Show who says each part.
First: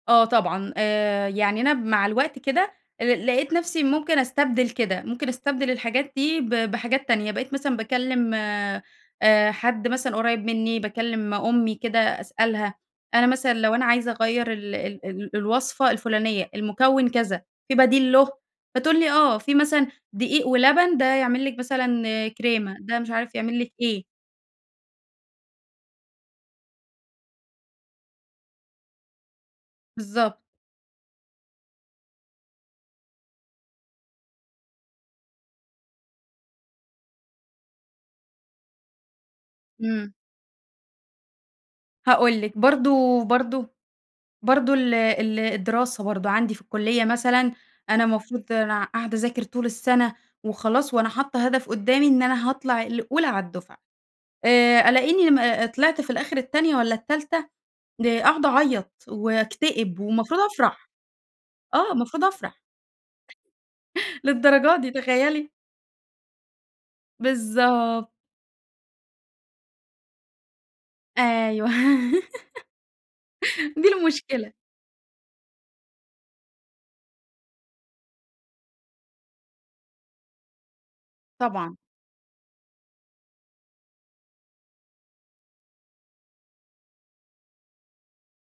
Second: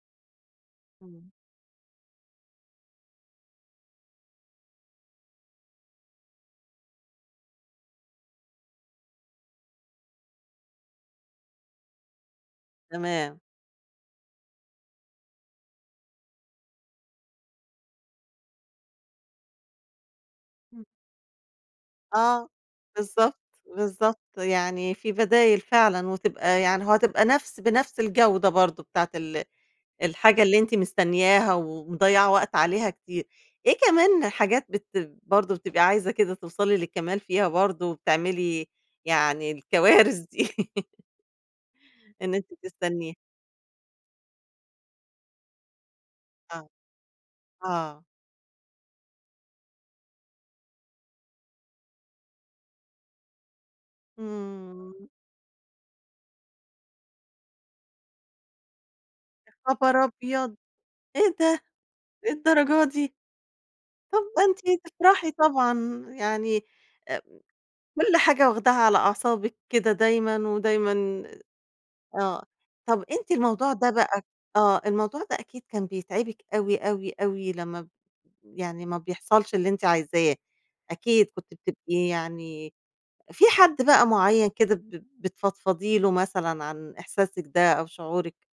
Speaker 1: آه طبعًا، آآ،
Speaker 2: إمم.
Speaker 1: يعني أنا مع الوقت كده آآ، لقيت نفْسي ممكن أستبدِل كده، ممكن أستبدِل الحاجات دي ب بحاجات تانية، بقيت مثلًا باكلّم آآ حد مثلًا قريّب منّي، باكلّم أمي كده أسألها، أنا
Speaker 2: تمام.
Speaker 1: مثلًا لو أنا عايزة أغيّر ال ال ال الوصفة الفلانية، المُكوِّن كذا في بديل له، فتقول لي: "آه، في مثلًا دقيق
Speaker 2: إمم.
Speaker 1: ولبن ده يعمل لك مثلًا
Speaker 2: آه.
Speaker 1: كريمة، ده مش عارف،
Speaker 2: بالضبط،
Speaker 1: يعمل لك إيه."
Speaker 2: بالضبط، يعني في بدايل فعلًا وتبقى يعني وهتبقى نفس بنفس الجودة برضه بتاعة ال
Speaker 1: بالضبط.
Speaker 2: الحاجة اللي أنتِ مستنياها ومضيعة وقت عليها كتير. إيه كمان حاجات بت برضه بتبقى عايزة كده توصَلي للكمال فيها برضه، وبتعملي يعني
Speaker 1: امم.
Speaker 2: الكوارث دي؟ إن
Speaker 1: هاقول
Speaker 2: أنتِ
Speaker 1: لِك،
Speaker 2: تستنيه.
Speaker 1: برضه برضه برضه ال ال الدراسة برضه عَندي في
Speaker 2: آه،
Speaker 1: الكُلّية مثلًا،
Speaker 2: آه.
Speaker 1: أنا المفروض أنا قاعدة أذاكر طول السَّنة وخلاص، وأنا حاطّة هدَف قُدّامي إن أنا هاطلَع الأولى على الدُّفعة، آآ،
Speaker 2: امم.
Speaker 1: ألاقيني م أ أ طلِعت في الآخِر التانية والّا التالتة آآ، قاعدة أعيّط
Speaker 2: يا
Speaker 1: وأكتئب
Speaker 2: خبر
Speaker 1: والمفروض
Speaker 2: أبيض!
Speaker 1: أفرَح،
Speaker 2: إيه ده،
Speaker 1: آه، المفروض أفرَح.
Speaker 2: للدرجة دي؟! طَب ده
Speaker 1: للدرجة
Speaker 2: أنتِ
Speaker 1: دي،
Speaker 2: تفرَحي
Speaker 1: تخيّلي!
Speaker 2: طبعًا، يعني امم،
Speaker 1: بالضبط
Speaker 2: كلّ حاجة واخداها على أعصابِك كده دايمًا ودايمًا
Speaker 1: أيوه
Speaker 2: آه، طَب أنتِ الموضوع
Speaker 1: دي
Speaker 2: ده بقى
Speaker 1: المشكلة.
Speaker 2: آه، الموضوع ده أكيد كان بيتعِبِك أوي، أوي، أوي لمّا يعني ما بيحصَلش اللي أنتِ عايزاه، أكيد، كنتِ
Speaker 1: طبعًا
Speaker 2: بتبقي يعني في حد بقى معيّن كده ب بتفضفضي له مثلًا عن إحساسِك ده أو شعورِك؟